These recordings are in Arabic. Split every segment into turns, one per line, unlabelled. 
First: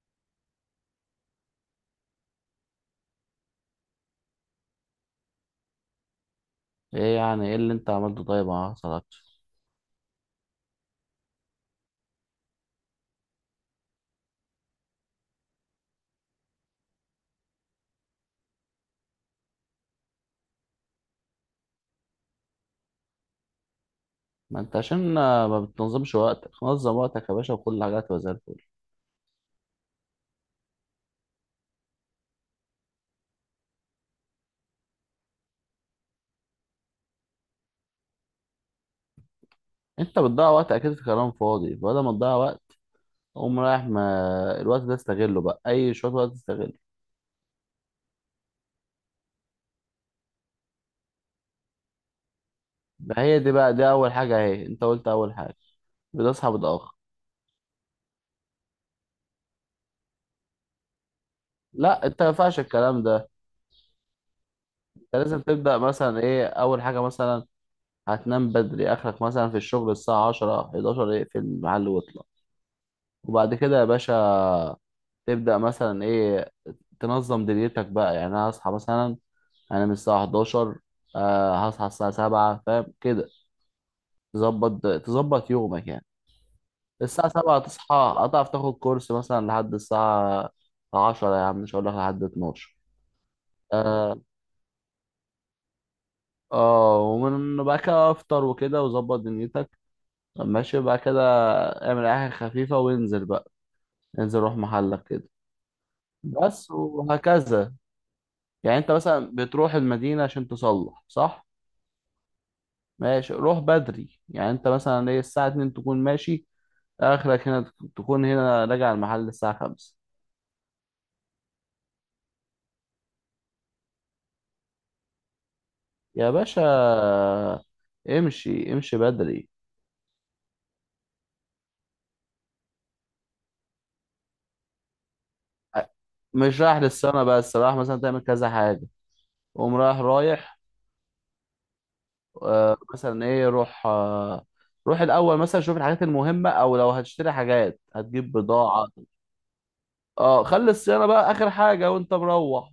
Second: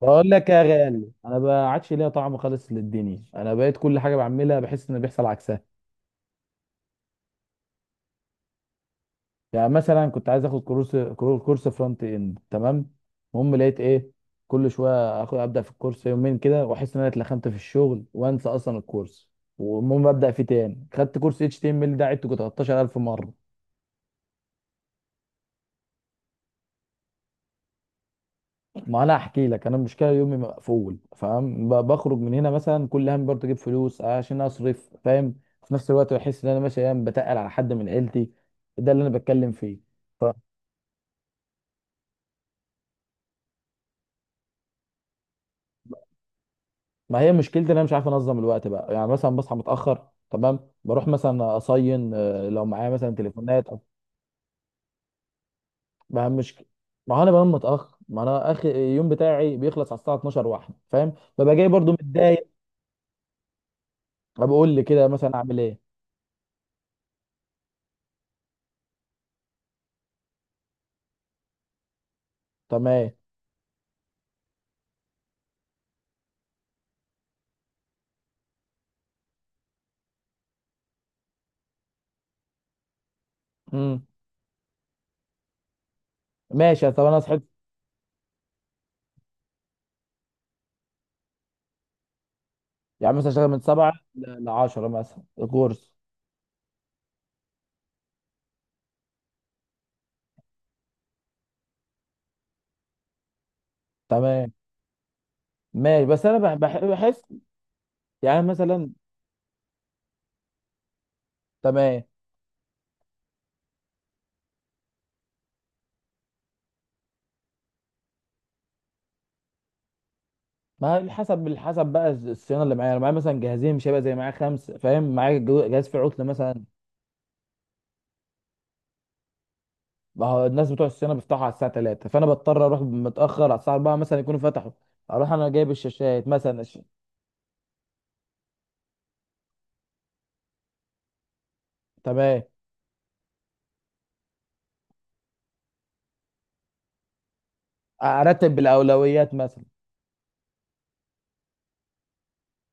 بقول لك يا غالي، انا ما عادش ليا طعم خالص للدنيا. انا بقيت كل حاجه بعملها بحس ان بيحصل عكسها.
ايه يعني ايه اللي انت عملته؟ طيب ما حصلكش؟
يعني مثلا كنت عايز اخد كورس فرونت اند، تمام. المهم لقيت ايه، كل شويه اخد ابدا في الكورس يومين كده واحس ان انا اتلخمت في الشغل وانسى اصلا الكورس. والمهم ابدا فيه تاني، خدت كورس اتش تي ام ال ده عدته 13,000 مره.
ما انت عشان ما بتنظمش وقتك. نظم وقتك يا باشا وكل حاجه هتبقى زي الفل.
ما انا احكي لك انا، المشكله يومي مقفول، فاهم؟ بخرج من هنا مثلا، كل هم برضه اجيب فلوس عشان اصرف، فاهم؟ في نفس الوقت بحس ان انا ماشي ايام بتقل على حد من عيلتي. ده اللي انا بتكلم فيه.
انت
فما
بتضيع وقت اكيد في كلام فاضي، بدل ما تضيع وقت قوم رايح. ما الوقت ده استغله بقى، اي شويه وقت استغله.
هي مشكلتي ان انا مش عارف انظم الوقت بقى. يعني مثلا بصحى متاخر، تمام، بروح مثلا اصين، لو معايا مثلا
ده هي دي
تليفونات
بقى، دي اول حاجه، اهي انت قلت اول حاجه:
ما هم
بتصحى
مش.
متاخر.
ما هو انا بنام متاخر، ما انا اخر اليوم بتاعي بيخلص على الساعه 12 واحده، فاهم؟ ببقى جاي برضه
لا، انت ما
متضايق.
ينفعش الكلام ده.
بقول لي كده
انت
مثلا
لازم
اعمل
تبدا
ايه؟
مثلا ايه اول حاجه مثلا؟ هتنام بدري. اخرك مثلا في الشغل الساعه 10 11 اقفل المحل واطلع.
تمام.
وبعد كده يا باشا تبدأ مثلا ايه؟ تنظم دنيتك بقى. يعني انا هصحى مثلا، انا من الساعه 11، هصحى الساعه 7 فاهم كده.
امم.
تظبط يومك يعني.
ماشي، طب انا
الساعه
صحيت.
7 تصحى هتعرف تاخد كورس مثلا لحد الساعه 10، يا عم مش هقول لك لحد 12.
يعني مثلا اشتغل من 7
اه،
ل10 مثلا الكورس.
ومن بقى كده افطر وكده وظبط دنيتك، ماشي بقى كده. اعمل اي حاجه خفيفه وانزل بقى، انزل
تمام.
روح محلك كده،
ماشي، بس انا بح-
بس
بح- بحس
وهكذا.
يعني
يعني
مثلا.
انت مثلا بتروح المدينه عشان تصلح، صح؟
تمام.
ماشي روح بدري، يعني انت مثلا ايه، الساعة 2 تكون ماشي، اخرك هنا تكون هنا راجع المحل الساعة 5.
ما هي حسب بقى الصيانه اللي معايا، انا معايا مثلا جهازين، مش هيبقى زي معايا خمسه، فاهم؟ معايا جهاز فيه عطل
يا باشا
مثلا.
امشي امشي بدري،
ما هو الناس بتوع الصيانه بيفتحوا على الساعه 3، فانا بضطر اروح متاخر على الساعه 4 مثلا يكونوا فتحوا. اروح انا جايب الشاشات مثلا
مش رايح للسما، بس رايح مثلا تعمل كذا حاجة. قوم رايح رايح.
تمام.
آه مثلا ايه، روح. آه، روح الاول مثلا شوف الحاجات المهمة، او لو هتشتري حاجات هتجيب
ارتب
بضاعة.
بالاولويات مثلا.
اه، خلي الصيانة بقى اخر حاجة وانت مروح.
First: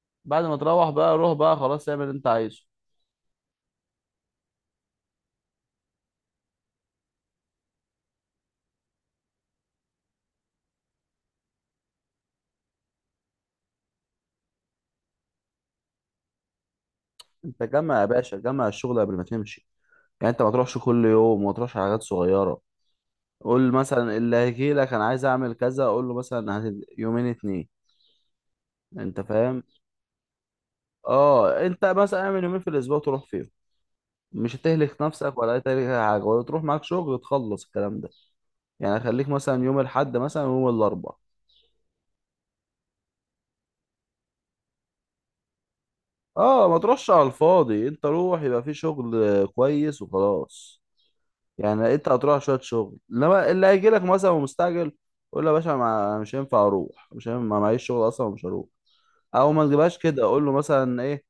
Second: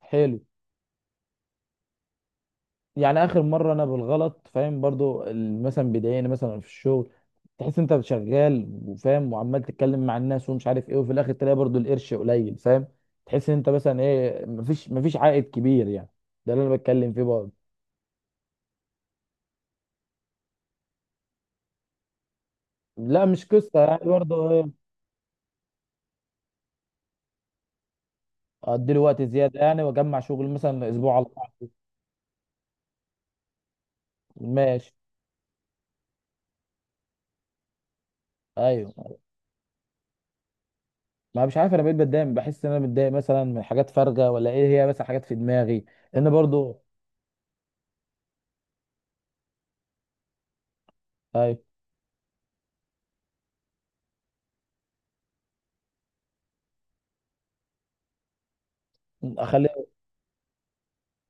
حلو.
بعد ما تروح بقى روح بقى خلاص، اعمل اللي انت عايزه.
يعني اخر مره انا بالغلط، فاهم؟ برضو مثلا بيضايقني مثلا في الشغل. تحس انت شغال وفاهم وعمال تتكلم مع الناس ومش عارف ايه، وفي الاخر تلاقي برضو القرش قليل، فاهم؟ تحس ان انت مثلا ايه، مفيش عائد كبير يعني. ده اللي انا بتكلم فيه برضو.
انت جمع يا باشا، جمع الشغل قبل ما تمشي. يعني انت ما تروحش كل يوم، وما تروحش على حاجات صغيره.
لا مش
قول
قصه يعني
مثلا اللي
برضو
هيجي
ايه.
لك انا عايز اعمل كذا، اقول له مثلا يومين اتنين.
ادي له
انت
وقت زياده
فاهم؟
يعني، واجمع شغل مثلا اسبوع على
اه،
بعض.
انت مثلا اعمل يومين في الاسبوع تروح فيهم. مش
ماشي.
هتهلك نفسك ولا هتهلك أي حاجه، ولا تروح معاك شغل تخلص الكلام ده. يعني
ايوه.
خليك مثلا يوم الاحد مثلا ويوم الاربع.
ما مش عارف، انا بقيت بتضايق، بحس ان انا متضايق مثلا من حاجات فارغه، ولا ايه، هي بس حاجات في دماغي. لان
اه، ما
برضو.
تروحش على الفاضي، انت روح يبقى في شغل كويس وخلاص.
ايوه.
يعني انت هتروح شويه شغل، انما اللي هيجي لك مثلا ومستعجل قول له يا باشا مش هينفع اروح، مش هينفع ما معيش شغل اصلا ومش هروح. او ما
اخليها.
تجيبهاش كده، اقول له مثلا ايه؟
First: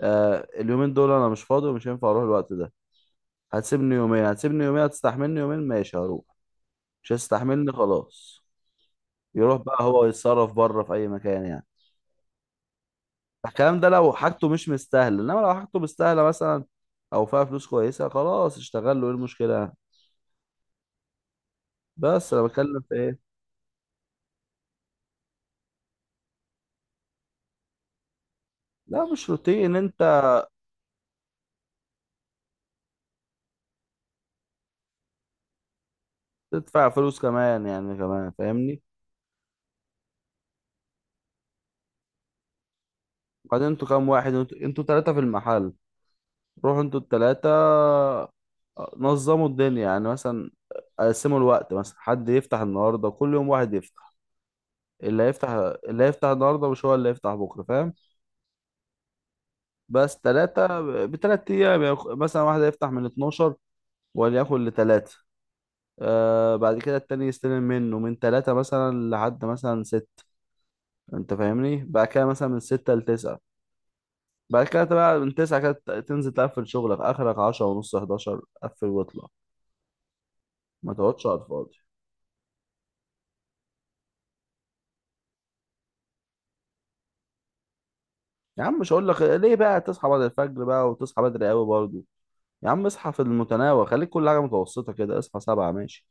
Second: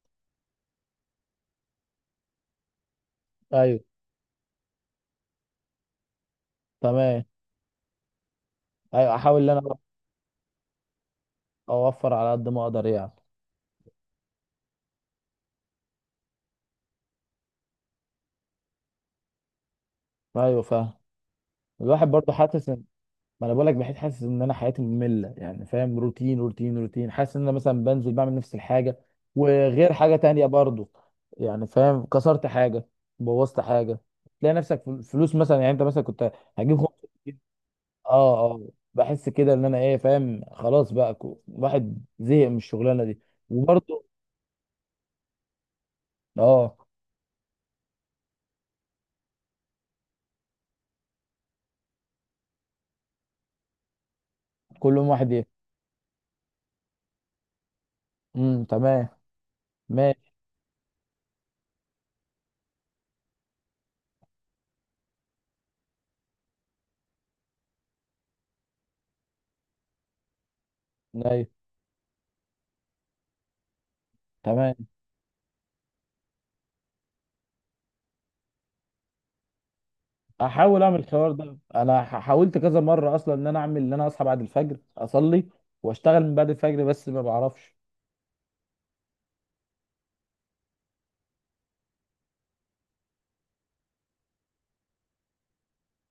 آه، اليومين دول انا مش فاضي ومش هينفع اروح الوقت ده.
ايوه.
هتسيبني يومين، هتسيبني يومين، هتستحملني يومين ماشي هروح. مش
تمام.
هتستحملني خلاص.
ايوه احاول ان
يروح
انا
بقى هو يتصرف بره في اي مكان يعني.
اوفر على قد ما اقدر يعني.
الكلام ده لو حاجته مش مستاهله، انما لو حاجته مستاهله مثلا او فيها فلوس كويسه، خلاص اشتغل له، ايه المشكله؟
ايوه فاهم. الواحد برضه
بس انا
حاسس
بتكلم
ان،
في ايه؟
ما انا بقول لك، بحيث حاسس ان انا حياتي ممله يعني، فاهم؟ روتين روتين روتين، حاسس ان انا مثلا بنزل بعمل نفس الحاجه.
لا مش روتين
وغير
انت.
حاجه تانية برضه، يعني فاهم؟ كسرت حاجه، بوظت حاجه، تلاقي نفسك فلوس مثلا، يعني انت مثلا كنت هجيب
تدفع
خمسة
فلوس
جنيه.
كمان، يعني كمان
اه اه.
فاهمني.
بحس كده ان انا ايه، فاهم؟ خلاص بقى، الواحد زهق من الشغلانه دي.
بعدين انتوا
وبرضه
كام واحد؟ انتوا ثلاثه في المحل.
اه.
روحوا انتوا التلاتة، نظموا الدنيا يعني مثلا، قسموا الوقت. مثلا حد يفتح النهاردة، كل يوم واحد يفتح.
كل يوم
اللي
واحد ايه.
هيفتح، اللي هيفتح النهاردة مش هو اللي هيفتح بكرة فاهم.
امم. تمام.
بس
ماشي.
تلاتة، بتلات أيام. يعني مثلا واحد هيفتح من 12 وليكن لتلاتة. آه، بعد كده التاني يستلم منه من تلاتة مثلا لحد مثلا ستة. انت
ايوه.
فاهمني؟ بعد كده مثلا من ستة لتسعة. بعد
تمام.
كده بقى من تسعة كده تنزل تقفل شغلك، آخرك عشرة ونص حداشر، قفل واطلع.
احاول
ما
اعمل
تقعدش
الحوار
على
ده،
الفاضي.
انا حاولت كذا مره اصلا ان انا اعمل، ان انا اصحى بعد الفجر اصلي واشتغل من بعد الفجر، بس ما بعرفش.
يا عم مش هقول لك ليه بقى تصحى بعد الفجر بقى وتصحى بدري قوي برضه. يا عم اصحى في المتناول، خليك كل حاجه متوسطه كده، اصحى سبعة ماشي.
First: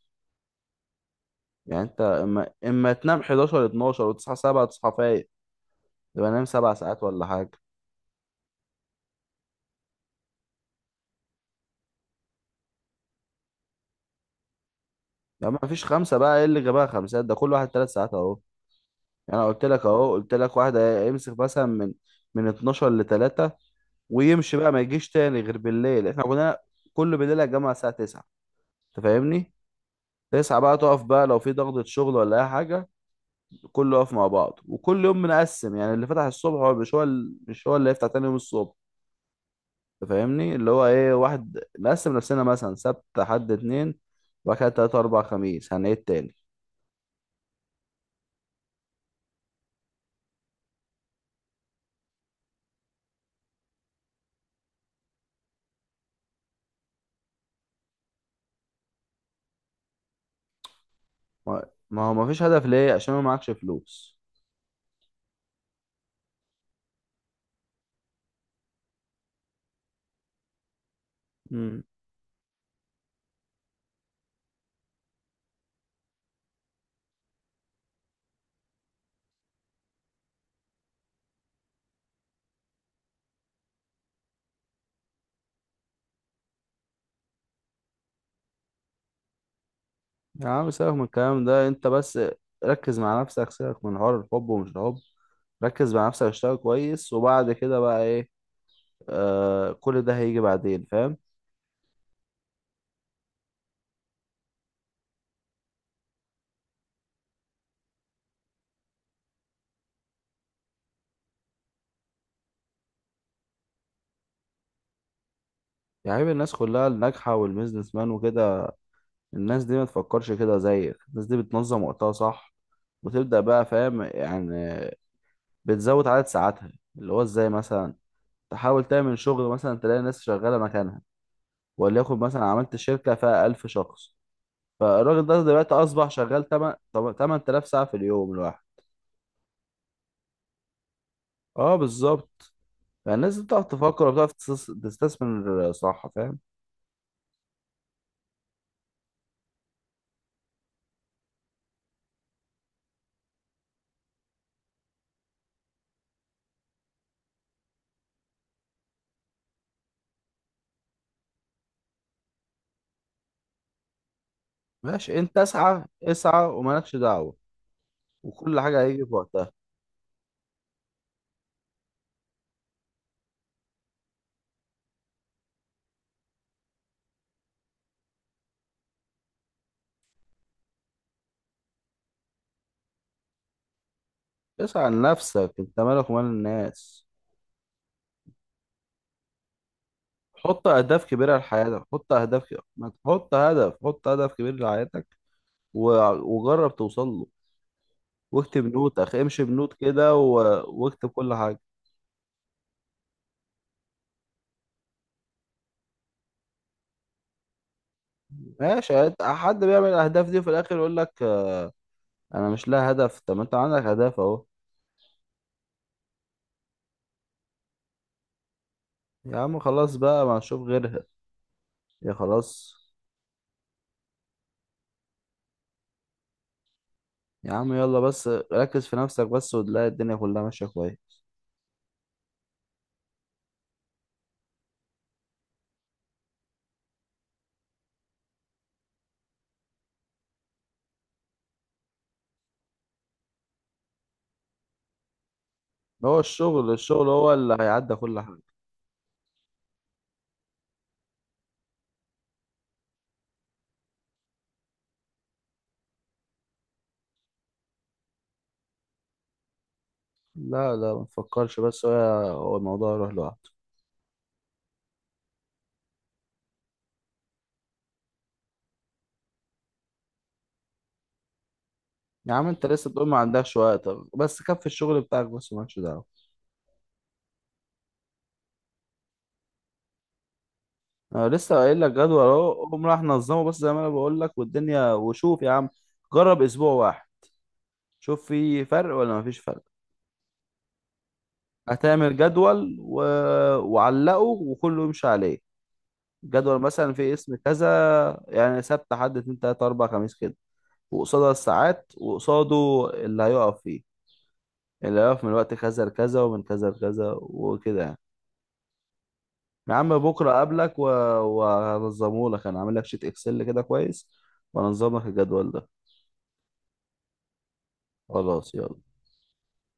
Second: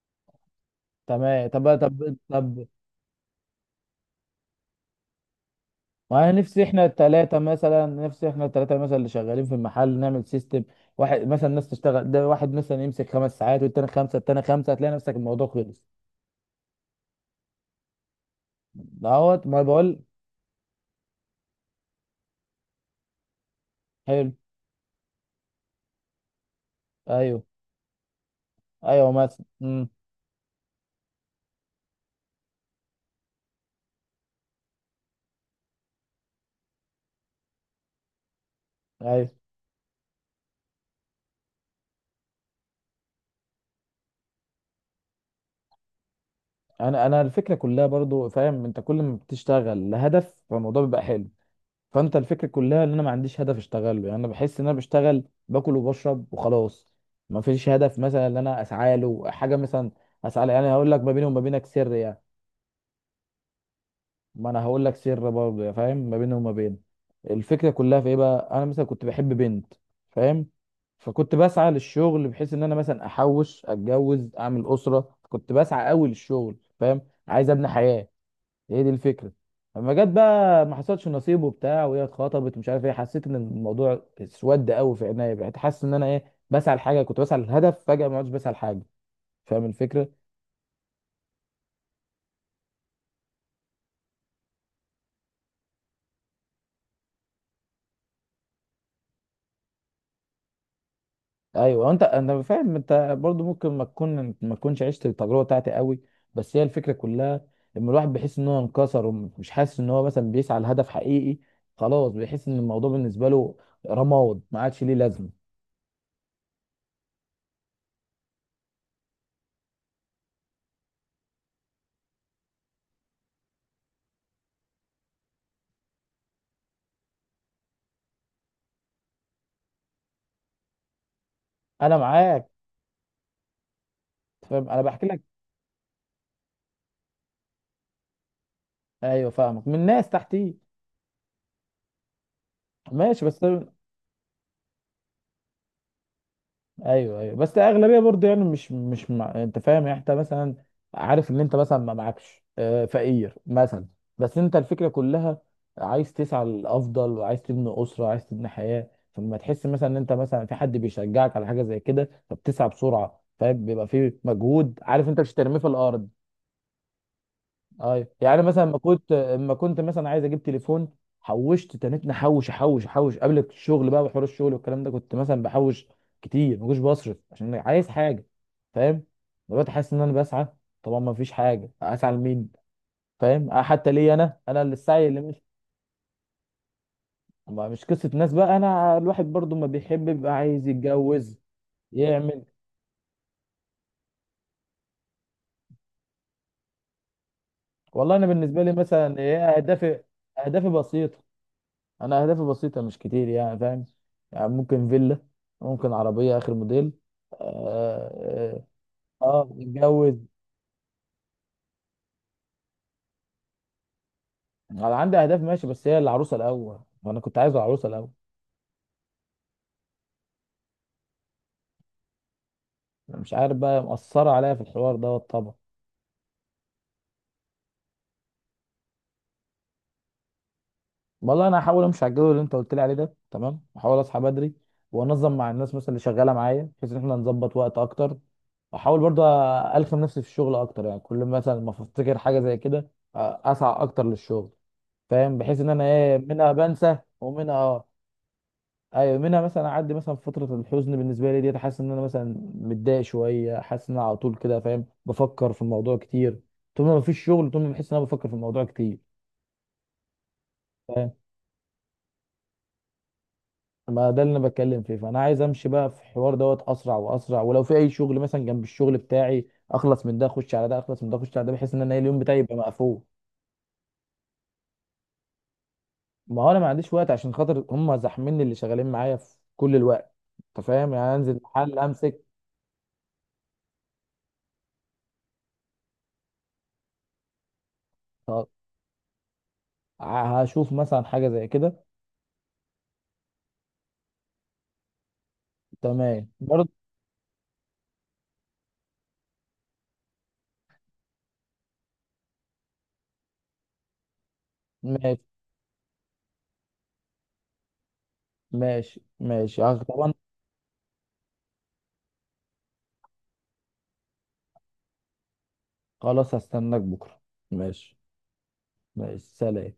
تمام. طب
يعني انت
طب
اما
طب.
تنام 11 12 وتصحى سبعة تصحى فايق،
ما
يبقى
أنا
نام
نفسي
سبع
احنا
ساعات ولا
الثلاثه
حاجه.
مثلا، اللي شغالين في المحل نعمل سيستم. واحد مثلا، ناس تشتغل، ده واحد مثلا يمسك 5 ساعات والتاني خمسه، التاني خمسه، هتلاقي نفسك الموضوع
يا عم
خلص.
مفيش خمسه بقى، ايه اللي جابها خمسات، ده كل واحد ثلاث ساعات اهو. يعني
دهوت
انا
ما
قلت لك
بقول.
اهو، قلت لك واحد يمسك مثلا من 12 ل 3
حلو.
ويمشي بقى، ما يجيش تاني غير بالليل. احنا كنا كل بالليل
ايوه.
يا جماعه الساعه 9. انت
ايوه مثلا.
فاهمني؟
امم.
9 بقى تقف بقى لو في ضغطة شغل ولا اي حاجه، كله واقف مع بعض. وكل يوم بنقسم، يعني اللي فتح الصبح هو مش هو مش هو اللي هيفتح تاني يوم الصبح.
ايوه
أنت فاهمني اللي هو ايه، واحد نقسم نفسنا مثلا سبت حد اتنين، وبعد كده تلاتة أربع خميس هنعيد تاني.
انا الفكره كلها، برضو فاهم؟ انت كل ما بتشتغل لهدف فالموضوع بيبقى حلو. فانت الفكره كلها ان انا ما عنديش هدف اشتغله، يعني انا بحس ان انا بشتغل باكل وبشرب وخلاص. ما فيش هدف مثلا ان انا اسعى له حاجه مثلا اسعى له. يعني هقول لك، ما بيني وما
ما
بينك سر
ما هو
يعني.
مفيش هدف ليه؟ عشان ما معكش فلوس.
ما انا هقول لك سر برضه يا فاهم، ما بيني وما بين. الفكره كلها في ايه بقى، انا مثلا كنت بحب بنت، فاهم؟ فكنت بسعى
امم.
للشغل، بحيث ان انا مثلا احوش، اتجوز، اعمل اسره، كنت بسعى قوي للشغل، فاهم؟ عايز ابني حياه. هي دي الفكره. اما جت بقى ما حصلش نصيب وبتاع، وهي اتخطبت ومش عارف ايه، حسيت ان الموضوع اسود قوي في عينيا، بقيت حاسس ان انا ايه بسعى لحاجه. كنت بسعى للهدف، فجاه ما عدتش بسعى لحاجه، فاهم الفكره؟
يا عم سيبك من الكلام ده انت بس، ركز مع نفسك. سيبك من حوار الحب ومش الحب، ركز مع نفسك. اشتغل كويس، وبعد كده بقى ايه؟ آه، كل ده هيجي بعدين فاهم.
ايوه انت، انا فاهم، انت برضو ممكن ما تكونش عشت التجربه بتاعتي قوي. بس هي الفكره كلها، لما الواحد بيحس ان هو انكسر، ومش حاسس ان هو مثلا بيسعى لهدف حقيقي، خلاص بيحس ان الموضوع بالنسبه له رماد، ما عادش ليه لازمه.
يعني عيب الناس كلها الناجحة والبيزنس مان وكده، الناس دي ما تفكرش كده زيك. الناس دي بتنظم وقتها صح، وتبدأ بقى فاهم يعني، بتزود عدد ساعاتها. اللي هو ازاي مثلا؟ تحاول تعمل شغل مثلا، تلاقي ناس شغالة مكانها،
انا
وليكن مثلا
معاك،
عملت شركة فيها 1000 شخص.
فاهم، انا بحكي لك.
فالراجل ده دلوقتي أصبح شغال 8 8000 ساعة في اليوم الواحد.
ايوه فاهمك، من ناس تحتي.
اه بالظبط.
ماشي
فالناس دي
بس.
بتعرف تفكر وبتعرف تستثمر، صح فاهم؟
ايوه. ايوه بس اغلبيه برضه يعني، مش مع انت فاهم يعني؟ انت مثلا عارف ان انت مثلا ما معكش، فقير مثلا. بس انت الفكره كلها، عايز تسعى للافضل وعايز تبني اسره وعايز تبني حياه. فلما تحس مثلا ان انت مثلا في حد بيشجعك على حاجه زي كده، فبتسعى بسرعه، فاهم؟ بيبقى في مجهود، عارف
ماشي
انت مش
انت،
هترميه في
اسعى
الارض.
اسعى ومالكش دعوة،
ايوه يعني
وكل
مثلا،
حاجة هيجي في وقتها.
ما كنت مثلا عايز اجيب تليفون، حوشت تنيت، نحوش، احوش احوش قبل الشغل بقى. وحوار الشغل والكلام ده كنت مثلا بحوش كتير، ما كنتش بصرف، عشان أنا عايز حاجه، فاهم؟ دلوقتي حاسس ان انا بسعى، طبعا ما فيش حاجه، اسعى لمين؟ فاهم حتى ليه انا اللي
اسعى
السعي اللي مش.
لنفسك، انت مالك ومال الناس.
مش قصه ناس بقى، انا الواحد برضو ما بيحب يبقى، عايز
حط اهداف
يتجوز،
كبيره لحياتك،
يعمل.
ما تحط هدف، حط هدف كبير لحياتك و... وجرب توصل له.
والله انا بالنسبه
واكتب
لي
نوت، اخ
مثلا ايه
امشي بنوت
اهدافي.
كده
اهدافي
واكتب
بسيطه،
كل حاجه.
انا اهدافي بسيطه مش كتير يعني فاهم؟ يعني ممكن فيلا، ممكن عربيه اخر موديل. اه.
ماشي
اه،
حد بيعمل
اتجوز.
الاهداف دي وفي الاخر يقول لك آه، انا مش لها هدف. طب ما انت عندك هدف اهو.
انا عندي اهداف ماشي، بس هي العروسه الاول، وانا كنت عايز العروسه الاول.
يا عم خلاص بقى، ما نشوف غيرها. يا خلاص.
أنا مش عارف بقى، مأثره عليا في الحوار دوت طبعا.
يا عم يلا بس، ركز في نفسك بس وتلاقي الدنيا كلها ماشيه كويس.
والله انا هحاول امشي على الجدول اللي انت قلت لي عليه ده، تمام، هحاول اصحى بدري، وانظم مع الناس مثلا اللي شغاله معايا، بحيث ان احنا نظبط وقت اكتر. احاول برضه الخم نفسي في الشغل اكتر، يعني كل مثلا ما افتكر حاجه زي كده اسعى اكتر للشغل، فاهم؟ بحيث ان انا ايه،
هو
منها
الشغل،
بنسى
الشغل هو
ومنها
اللي
اه.
هيعدي كل حاجه.
ايوه منها مثلا اعدي مثلا فتره الحزن، بالنسبه لي ديت حاسس ان انا مثلا متضايق شويه، حاسس ان انا على طول كده فاهم؟ بفكر في الموضوع كتير، طول ما مفيش شغل، طول ما بحس ان انا بفكر في الموضوع كتير،
لا لا ما
فاهم؟
تفكرش، بس هو، هو الموضوع يروح لوحده.
ما ده اللي انا بتكلم فيه، فانا عايز امشي بقى في الحوار دوت اسرع واسرع، ولو في اي شغل مثلا جنب الشغل بتاعي، اخلص من ده اخش على ده، اخلص من ده اخش على ده، بحيث ان انا إيه اليوم
يا
بتاعي
عم
يبقى
انت لسه
مقفول.
بتقول ما عندكش وقت. بس كفي الشغل بتاعك بس، مالكش دعوه.
ما هو انا ما عنديش وقت عشان خاطر هم زحميني اللي شغالين معايا في كل الوقت، انت فاهم يعني؟
انا
انزل
لسه
محل
قايل لك جدول
امسك.
اهو، قوم راح نظمه، بس زي ما انا بقول لك والدنيا، وشوف يا عم. جرب اسبوع واحد، شوف في فرق ولا مفيش فرق.
هشوف مثلا حاجة زي كده.
هتعمل جدول وعلقه، وكله يمشي عليه.
تمام
جدول
برضه.
مثلا في اسم كذا، يعني سبت حد اتنين تلاتة أربعة خميس كده، وقصادها الساعات، وقصاده اللي هيقف فيه، اللي
ماشي
هيقف من وقت كذا لكذا، ومن كذا لكذا وكده يعني.
ماشي ماشي،
يا عم
طبعا.
بكره اقابلك وهنظمه لك. انا عامل لك شيت اكسل كده كويس، وهنظم لك الجدول ده.
خلاص هستناك بكرة. ماشي.
خلاص يلا.
ماشي سلام.